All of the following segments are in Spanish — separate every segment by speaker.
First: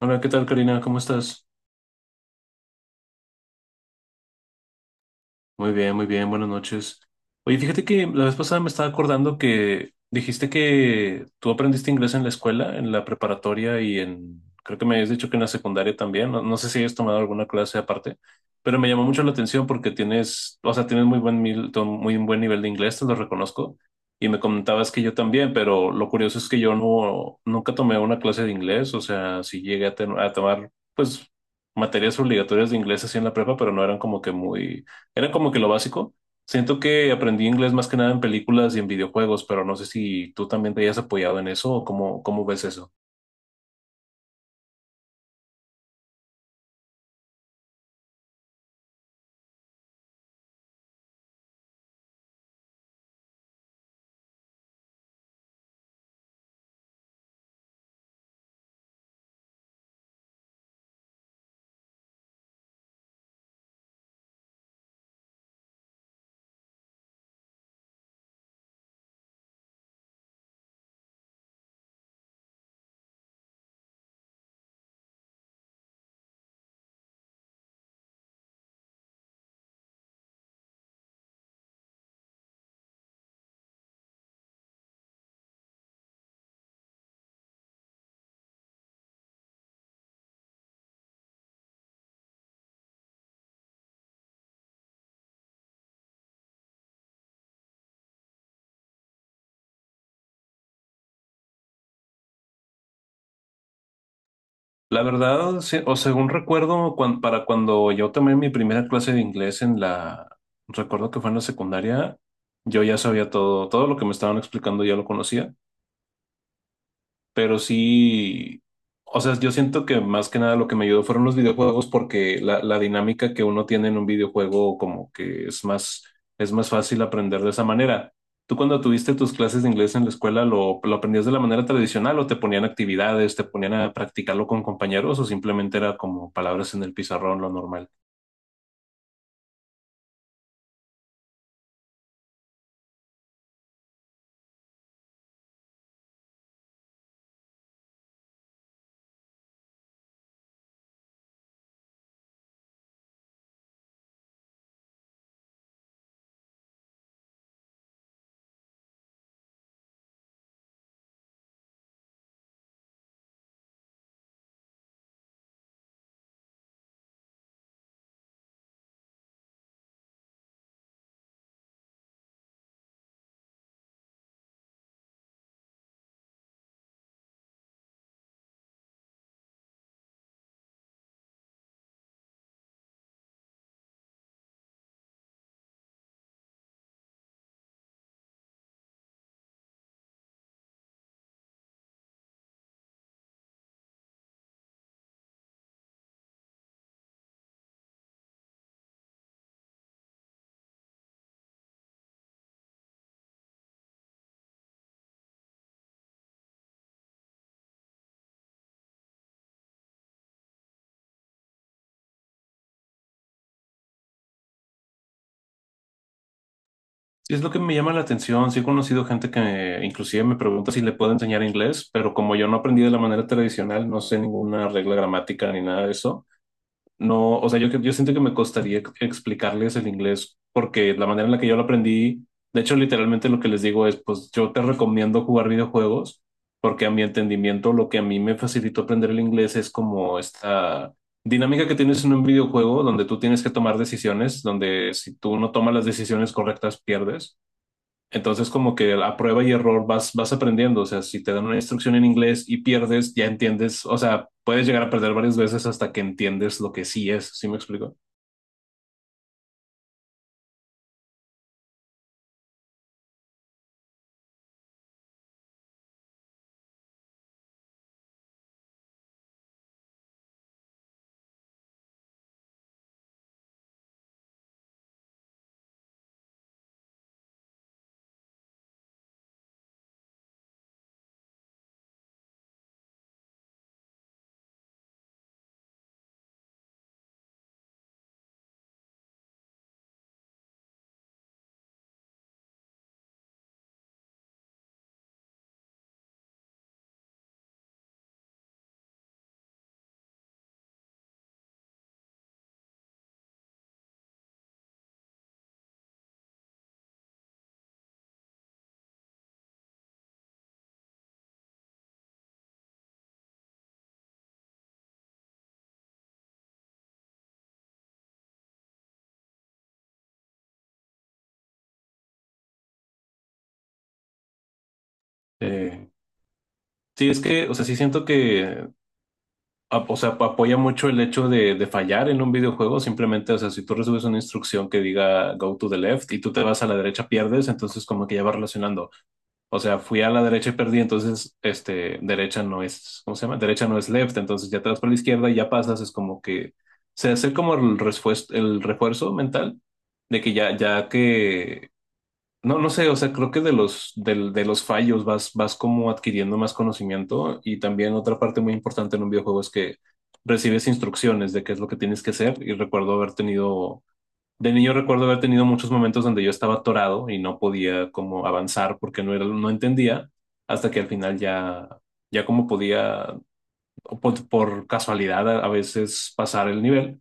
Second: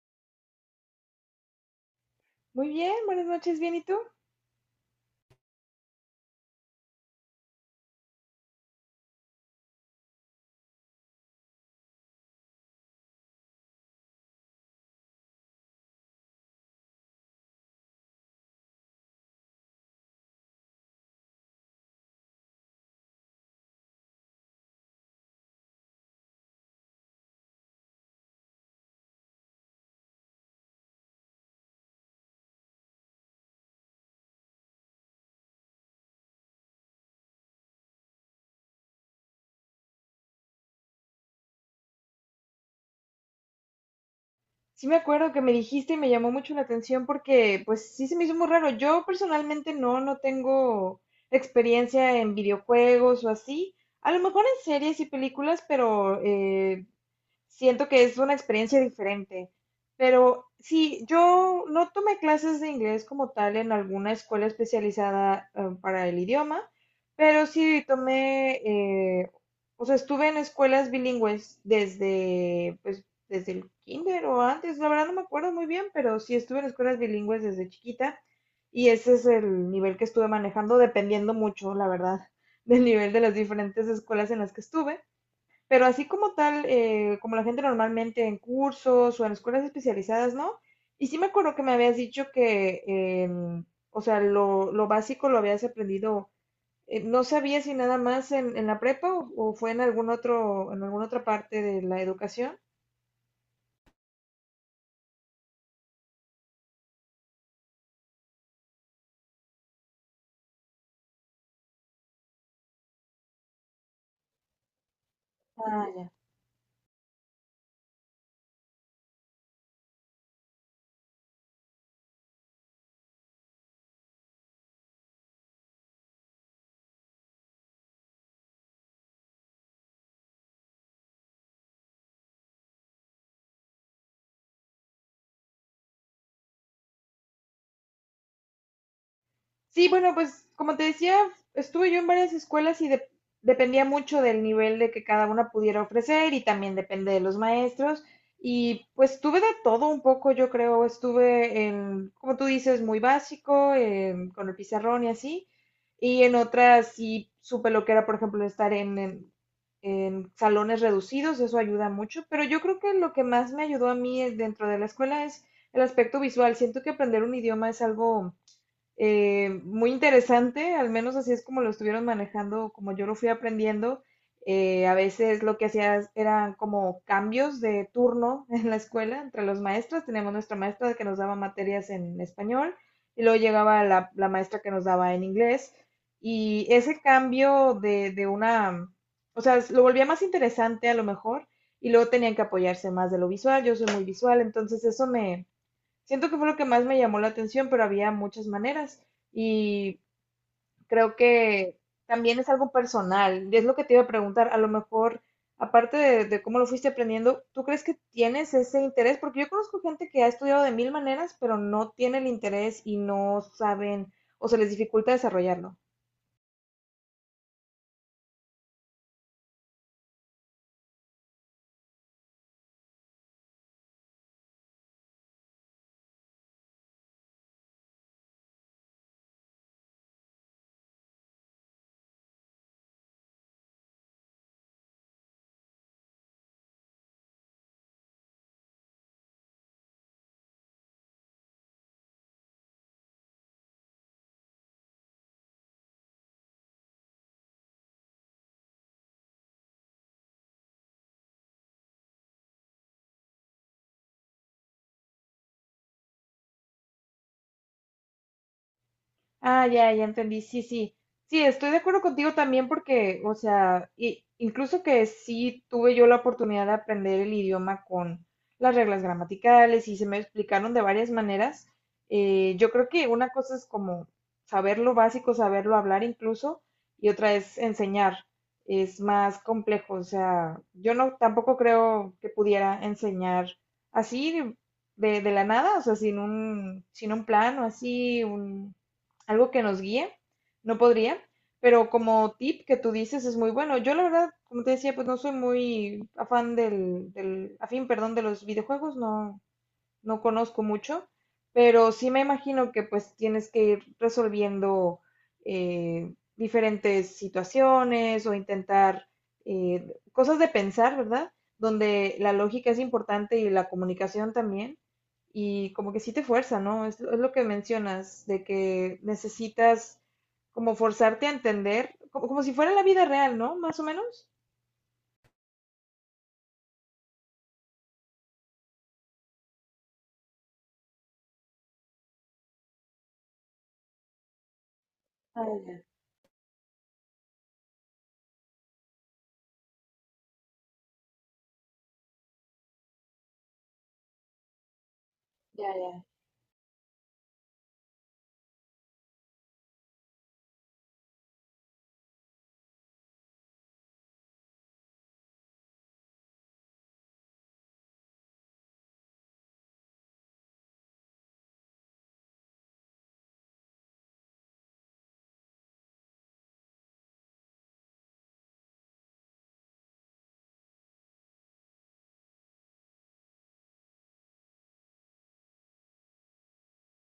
Speaker 1: Hola, ¿qué tal, Karina? ¿Cómo estás?
Speaker 2: Muy bien, buenas noches, bien, ¿y tú?
Speaker 1: Muy bien, buenas noches. Oye, fíjate que la vez pasada me estaba acordando que dijiste que tú aprendiste inglés en la escuela, en la preparatoria y en, creo que me habías dicho que en la secundaria también, no, no sé si hayas tomado alguna clase aparte, pero me llamó mucho la atención porque tienes, o sea, tienes muy buen, muy buen nivel de inglés, te lo reconozco, y me comentabas que yo también, pero lo curioso es que yo no, nunca tomé una clase de inglés, o sea, sí llegué a, a tomar, pues, materias obligatorias de inglés así en la prepa, pero no eran como que muy, era como que lo básico. Siento que aprendí inglés más que nada en películas y en videojuegos, pero no sé si tú también te hayas apoyado en eso o cómo, cómo ves eso.
Speaker 2: Sí me acuerdo que me dijiste y me llamó mucho la atención porque pues sí se me hizo muy raro. Yo personalmente no tengo experiencia en videojuegos o así. A lo mejor en series y películas, pero siento que es una experiencia diferente. Pero sí, yo no tomé clases de inglés como tal en alguna escuela especializada, para el idioma, pero sí tomé, o sea, estuve en escuelas bilingües desde, pues, desde el kinder o antes, la verdad no me acuerdo muy bien, pero sí estuve en escuelas bilingües desde chiquita y ese es el nivel que estuve manejando, dependiendo mucho, la verdad, del nivel de las diferentes escuelas en las que estuve. Pero así como tal, como la gente normalmente en cursos o en escuelas especializadas, ¿no? Y sí me acuerdo que me habías dicho que, o sea, lo básico lo habías aprendido. Eh, no sabía si nada más en la prepa o fue en algún otro, en alguna otra parte de la educación.
Speaker 1: La verdad, sí, o según recuerdo, para cuando yo tomé mi primera clase de inglés en la, recuerdo que fue en la secundaria, yo ya sabía todo, todo lo que me estaban explicando ya lo conocía.
Speaker 2: Ah.
Speaker 1: Pero sí, o sea, yo siento que más que nada lo que me ayudó fueron los videojuegos porque la dinámica que uno tiene en un videojuego como que es más fácil aprender de esa manera. ¿Tú cuando tuviste tus clases de inglés en la escuela lo aprendías de la manera tradicional o te ponían actividades, te ponían a practicarlo con compañeros o simplemente era como palabras en el pizarrón, lo normal?
Speaker 2: Sí, bueno, pues como te decía, estuve yo en varias escuelas y dependía mucho del nivel de que cada una pudiera ofrecer y también depende de los maestros. Y pues tuve de todo un poco, yo creo, estuve en, como tú dices, muy básico, con el pizarrón y así. Y en otras sí supe lo que era, por ejemplo, estar en, en salones reducidos, eso ayuda mucho. Pero yo creo que lo que más me ayudó a mí dentro de la escuela es el aspecto visual. Siento que aprender un idioma es algo muy interesante, al menos así es como lo estuvieron manejando, como yo lo fui aprendiendo. A veces lo que hacías eran como cambios de turno en la escuela entre los maestros. Teníamos nuestra maestra que nos daba materias en español y luego llegaba la maestra que nos daba en inglés. Y ese cambio de una, o sea, lo volvía más interesante a lo mejor y luego tenían que apoyarse más de lo visual. Yo soy muy visual, entonces eso me... Siento que fue lo que más me llamó la atención, pero había muchas maneras y creo que también es algo personal. Y es lo que te iba a preguntar. A lo mejor, aparte de cómo lo fuiste aprendiendo, ¿tú crees que tienes ese interés? Porque yo conozco gente que ha estudiado de mil maneras, pero no tiene el interés y no saben o se les dificulta desarrollarlo.
Speaker 1: Sí, es lo que me llama la atención. Sí he conocido gente que inclusive me pregunta si le puedo enseñar inglés, pero como yo no aprendí de la manera tradicional, no sé ninguna regla gramática ni nada de eso, no, o sea, yo siento que me costaría explicarles el inglés porque la manera en la que yo lo aprendí, de hecho, literalmente lo que les digo es, pues yo te recomiendo jugar videojuegos porque a mi entendimiento lo que a mí me facilitó aprender el inglés es como esta dinámica que tienes en un videojuego donde tú tienes que tomar decisiones, donde si tú no tomas las decisiones correctas, pierdes. Entonces, como que a prueba y error vas, vas aprendiendo. O sea, si te dan una instrucción en inglés y pierdes, ya entiendes. O sea, puedes llegar a perder varias veces hasta que entiendes lo que sí es. ¿Sí me explico?
Speaker 2: Ah, ya, ya entendí. Sí, sí. Sí, estoy de acuerdo contigo también porque, o sea, incluso que sí tuve yo la oportunidad de aprender el idioma con las reglas gramaticales y se me explicaron de varias maneras. Eh, yo creo que una cosa es como saber lo básico, saberlo hablar incluso, y otra es enseñar. Es más complejo. O sea, yo no tampoco creo que pudiera enseñar así de la nada, o sea, sin un plan o así, un algo que nos guíe, no podría, pero como tip que tú dices es muy bueno. Yo la verdad, como te decía, pues no soy muy afán del afín, perdón, de los videojuegos, no, no conozco mucho, pero sí me imagino que pues tienes que ir resolviendo diferentes situaciones o intentar cosas de pensar, ¿verdad? Donde la lógica es importante y la comunicación también. Y como que sí te fuerza, ¿no? Es lo que mencionas, de que necesitas como forzarte a entender, como, como si fuera la vida real, ¿no? Más o menos.
Speaker 1: Eh, sí, es que, o sea, sí siento que o sea, apoya mucho el hecho de fallar en un videojuego. Simplemente, o sea, si tú recibes una instrucción que diga
Speaker 2: Ah,
Speaker 1: go to the
Speaker 2: ya,
Speaker 1: left y tú te vas a la derecha, pierdes, entonces como que ya va relacionando. O sea, fui a la derecha y perdí, entonces, este, derecha no es, ¿cómo se llama? Derecha no es left, entonces ya te vas por la izquierda y ya
Speaker 2: ya,
Speaker 1: pasas, es
Speaker 2: ya.
Speaker 1: como que se hace como el refuerzo mental de que ya, ya que no, no sé, o sea, creo que de los, los fallos vas, vas como adquiriendo más conocimiento y también otra parte muy importante en un videojuego es que recibes instrucciones de qué es lo que tienes que hacer y recuerdo haber tenido, de niño recuerdo haber tenido muchos momentos donde yo estaba atorado y no podía como avanzar porque no era, no entendía hasta que al final ya, ya como podía, o por casualidad a veces pasar el nivel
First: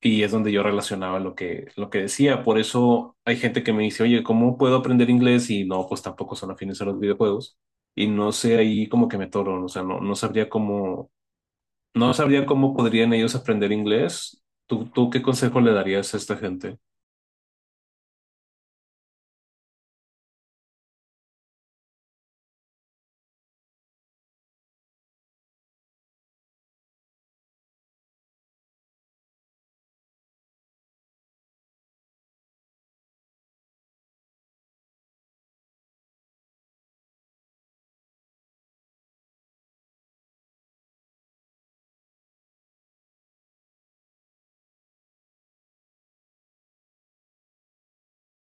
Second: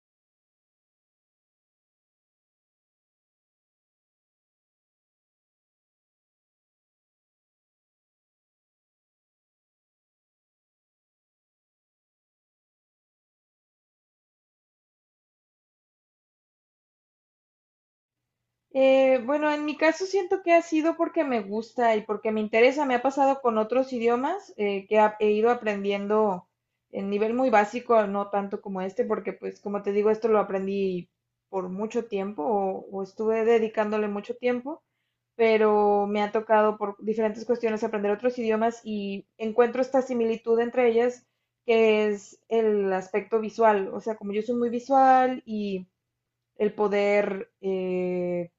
Speaker 1: y es donde yo relacionaba lo que decía. Por eso hay gente que me dice, oye, ¿cómo puedo aprender inglés? Y no, pues tampoco son afines a los videojuegos. Y no sé ahí como que me toro, o sea, no, no sabría cómo, no sabría cómo podrían ellos aprender inglés. ¿Tú qué consejo le darías a esta gente?
Speaker 2: Bueno, en mi caso siento que ha sido porque me gusta y porque me interesa. Me ha pasado con otros idiomas que he ido aprendiendo en nivel muy básico, no tanto como este, porque pues como te digo, esto lo aprendí por mucho tiempo o estuve dedicándole mucho tiempo, pero me ha tocado por diferentes cuestiones aprender otros idiomas y encuentro esta similitud entre ellas, que es el aspecto visual. O sea, como yo soy muy visual y el poder...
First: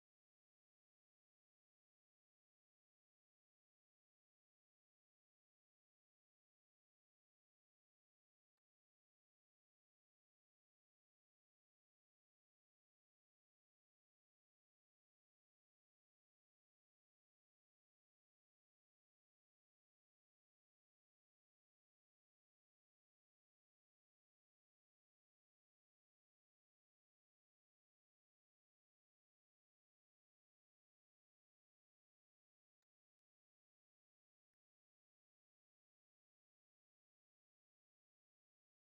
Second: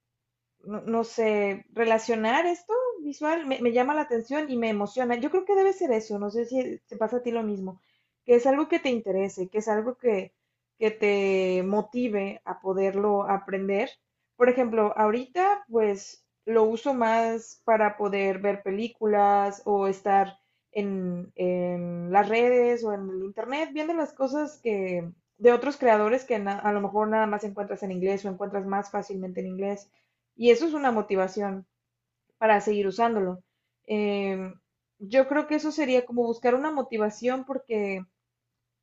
Speaker 2: no, no sé, relacionar esto visual me, me llama la atención y me emociona. Yo creo que debe ser eso, no sé si te pasa a ti lo mismo, que es algo que te interese, que es algo que te motive a poderlo aprender. Por ejemplo, ahorita pues lo uso más para poder ver películas o estar en las redes o en el internet viendo las cosas que de otros creadores que a lo mejor nada más encuentras en inglés o encuentras más fácilmente en inglés. Y eso es una motivación para seguir usándolo. Eh, yo creo que eso sería como buscar una motivación porque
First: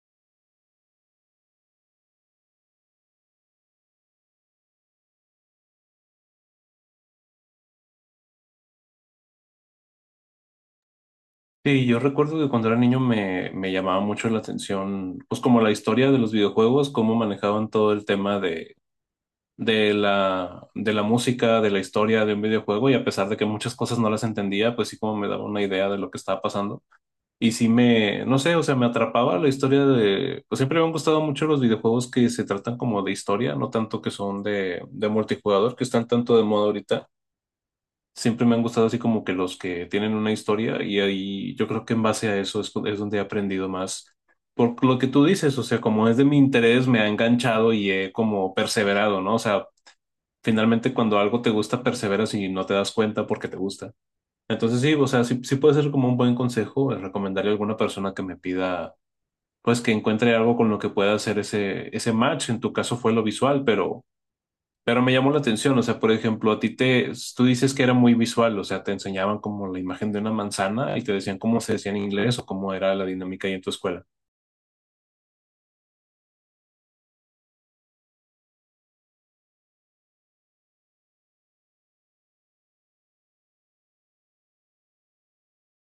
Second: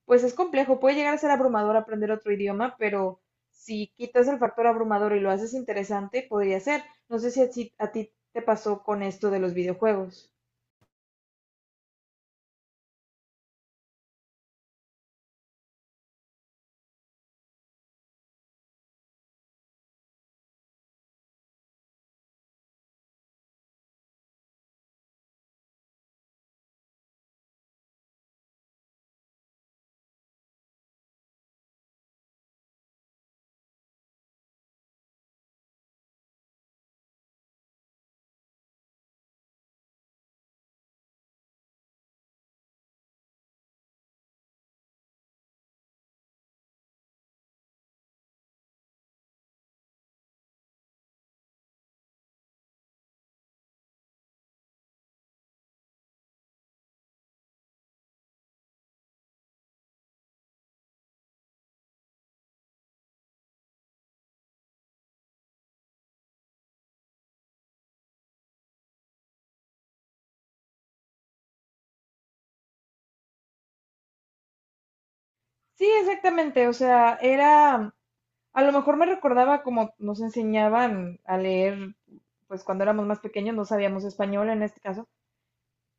Speaker 2: pues es complejo, puede llegar a ser abrumador aprender otro idioma, pero si quitas el factor abrumador y lo haces interesante, podría ser. No sé si a ti te pasó con esto de los videojuegos.
Speaker 1: Sí, yo recuerdo que cuando era niño me, me llamaba mucho la atención, pues como la historia de los videojuegos, cómo manejaban todo el tema de, de la música, de la historia de un videojuego y a pesar de que muchas cosas no las entendía, pues sí como me daba una idea de lo que estaba pasando. Y sí me, no sé, o sea, me atrapaba la historia de, pues siempre me han gustado mucho los videojuegos que se tratan como de historia, no tanto que son de multijugador, que están tanto de moda ahorita. Siempre me han gustado así como que los que tienen una historia y ahí yo creo que en base a eso es donde he aprendido más. Por lo que tú dices, o sea, como es de mi interés, me ha enganchado y he como perseverado, ¿no? O sea, finalmente cuando algo te gusta, perseveras y no te das cuenta porque te gusta. Entonces sí, o sea, sí, sí puede ser como un buen consejo el recomendarle a alguna persona que me pida, pues que encuentre algo con lo que pueda hacer ese, ese match. En tu caso fue lo visual, pero me llamó la atención. O sea, por ejemplo, a ti te, tú dices que era muy visual, o sea, te enseñaban como la imagen de una manzana y te decían cómo se decía en inglés o cómo era la dinámica ahí en tu escuela.
Speaker 2: Sí, exactamente, o sea, era, a lo mejor me recordaba como nos enseñaban a leer, pues cuando éramos más pequeños no sabíamos español en este caso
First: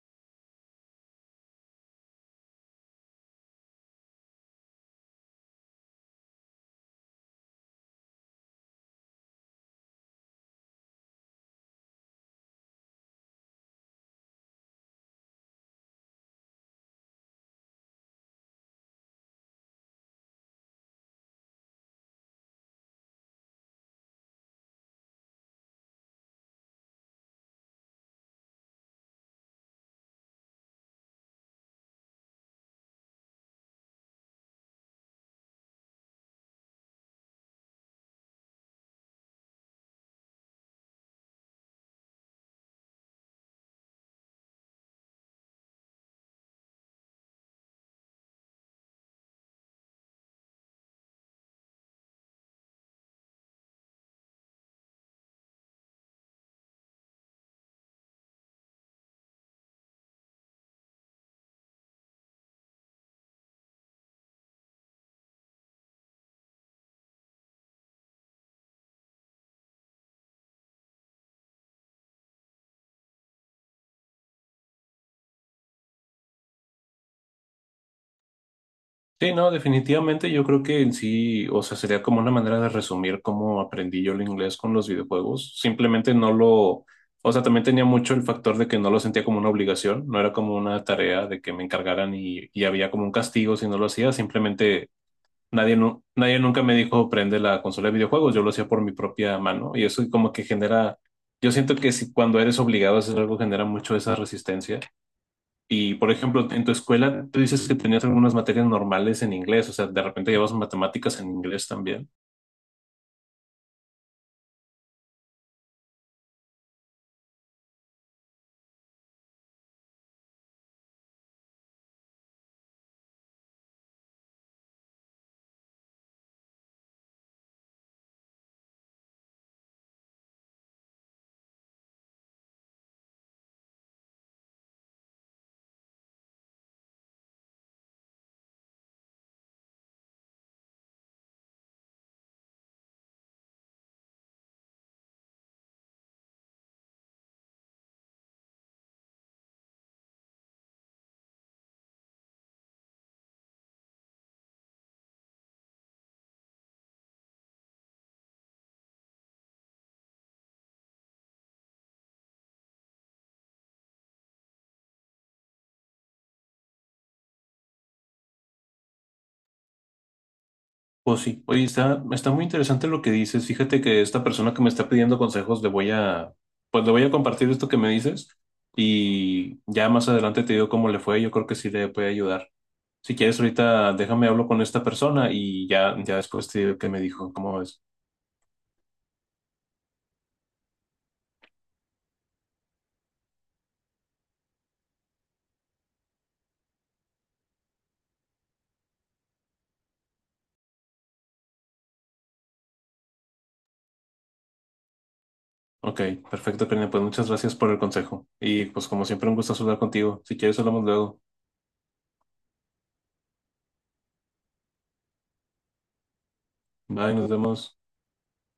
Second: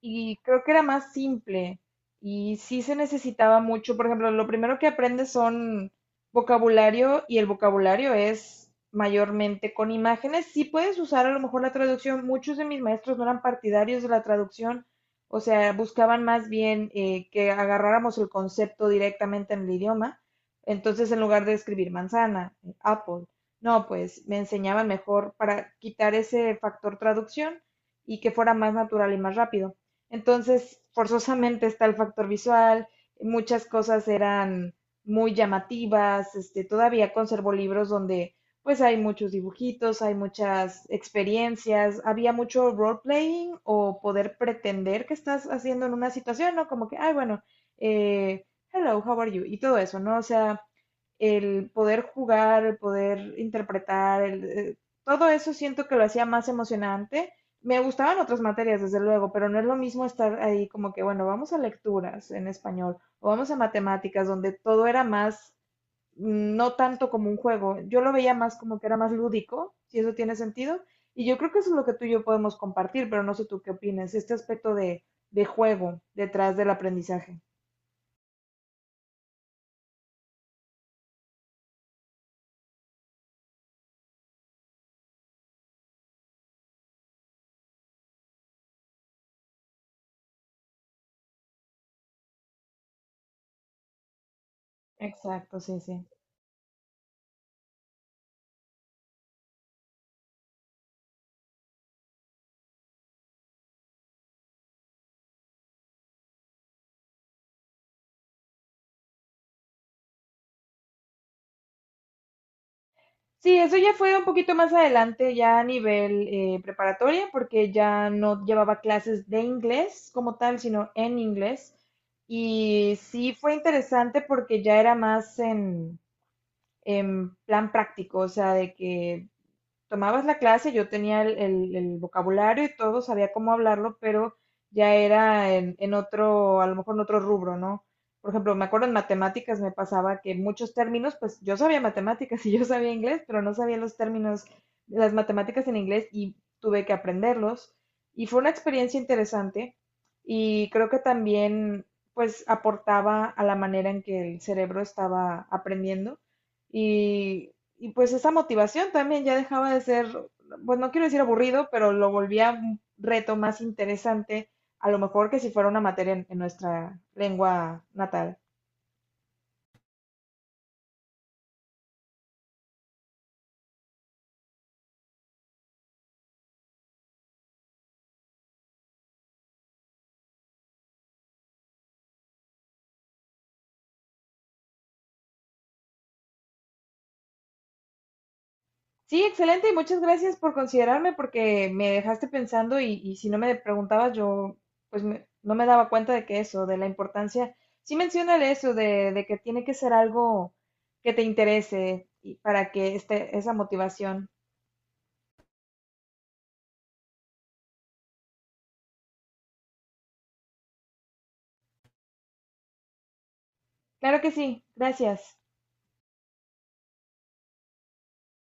Speaker 2: y creo que era más simple y sí se necesitaba mucho. Por ejemplo, lo primero que aprendes son vocabulario y el vocabulario es mayormente con imágenes. Sí puedes usar a lo mejor la traducción. Muchos de mis maestros no eran partidarios de la traducción, o sea, buscaban más bien que agarráramos el concepto directamente en el idioma. Entonces, en lugar de escribir manzana, apple, no, pues me enseñaban mejor para quitar ese factor traducción y que fuera más natural y más rápido. Entonces, forzosamente está el factor visual, muchas cosas eran muy llamativas, este, todavía conservo libros donde pues hay muchos dibujitos, hay muchas experiencias, había mucho role-playing o poder pretender que estás haciendo en una situación, ¿no? Como que, ay, bueno, eh, hello, how are you? Y todo eso, ¿no? O sea, el poder jugar, el poder interpretar, el, todo eso siento que lo hacía más emocionante. Me gustaban otras materias, desde luego, pero no es lo mismo estar ahí como que, bueno, vamos a lecturas en español o vamos a matemáticas, donde todo era más, mm, no tanto como un juego. Yo lo veía más como que era más lúdico, si eso tiene sentido. Y yo creo que eso es lo que tú y yo podemos compartir, pero no sé tú qué opinas, este aspecto de juego detrás del aprendizaje.
Speaker 1: Sí, no, definitivamente yo creo que en sí, o sea, sería como una manera de resumir cómo aprendí yo el inglés con los videojuegos. Simplemente no lo, o sea, también tenía mucho el factor de que no lo sentía como una obligación, no era como una tarea de que me encargaran y había como un castigo si no lo hacía. Simplemente
Speaker 2: Exacto,
Speaker 1: nadie,
Speaker 2: sí, sí.
Speaker 1: nadie nunca me dijo prende la consola de videojuegos, yo lo hacía por mi propia mano y eso como que genera, yo siento que si cuando eres obligado a hacer algo genera mucho esa resistencia. Y, por ejemplo, en tu escuela, tú dices que tenías algunas materias normales en inglés, o sea, de repente llevas matemáticas en inglés también.
Speaker 2: Sí, eso ya fue un poquito más adelante, ya a nivel preparatoria, porque ya no llevaba clases de inglés como tal, sino en inglés. Y sí fue interesante porque ya era más en plan práctico, o sea, de que tomabas la clase, yo tenía el, el vocabulario y todo, sabía cómo hablarlo, pero ya era en otro, a lo mejor en otro rubro, ¿no? Por ejemplo, me acuerdo en matemáticas me pasaba que muchos términos, pues yo sabía matemáticas y yo sabía inglés, pero no sabía los términos, las matemáticas en inglés y tuve que aprenderlos. Y fue una experiencia interesante y creo que también pues aportaba a la manera en que el cerebro estaba aprendiendo. Y y pues esa motivación también ya dejaba de ser, pues no quiero decir aburrido, pero lo volvía un reto más interesante, a lo mejor que si fuera una materia en nuestra lengua natal.
Speaker 1: Pues sí, oye, está, está muy interesante lo que dices. Fíjate que esta persona que me está pidiendo consejos, le voy a, pues le voy a compartir esto que me dices y ya más adelante te digo cómo le fue. Yo creo que sí le puede ayudar. Si quieres, ahorita déjame hablo con esta persona y ya, ya después te digo qué me dijo, cómo ves.
Speaker 2: Sí, excelente y muchas gracias por considerarme porque me dejaste pensando y si no me preguntabas yo pues no me daba cuenta de que eso, de la importancia. Sí menciona eso, de que tiene que ser algo que te interese y para que esté esa motivación.
Speaker 1: Ok, perfecto, Karina, pues muchas gracias por el consejo. Y pues como siempre, un gusto hablar contigo. Si quieres, hablamos luego.
Speaker 2: Claro que sí, gracias.
Speaker 1: Bye, nos vemos.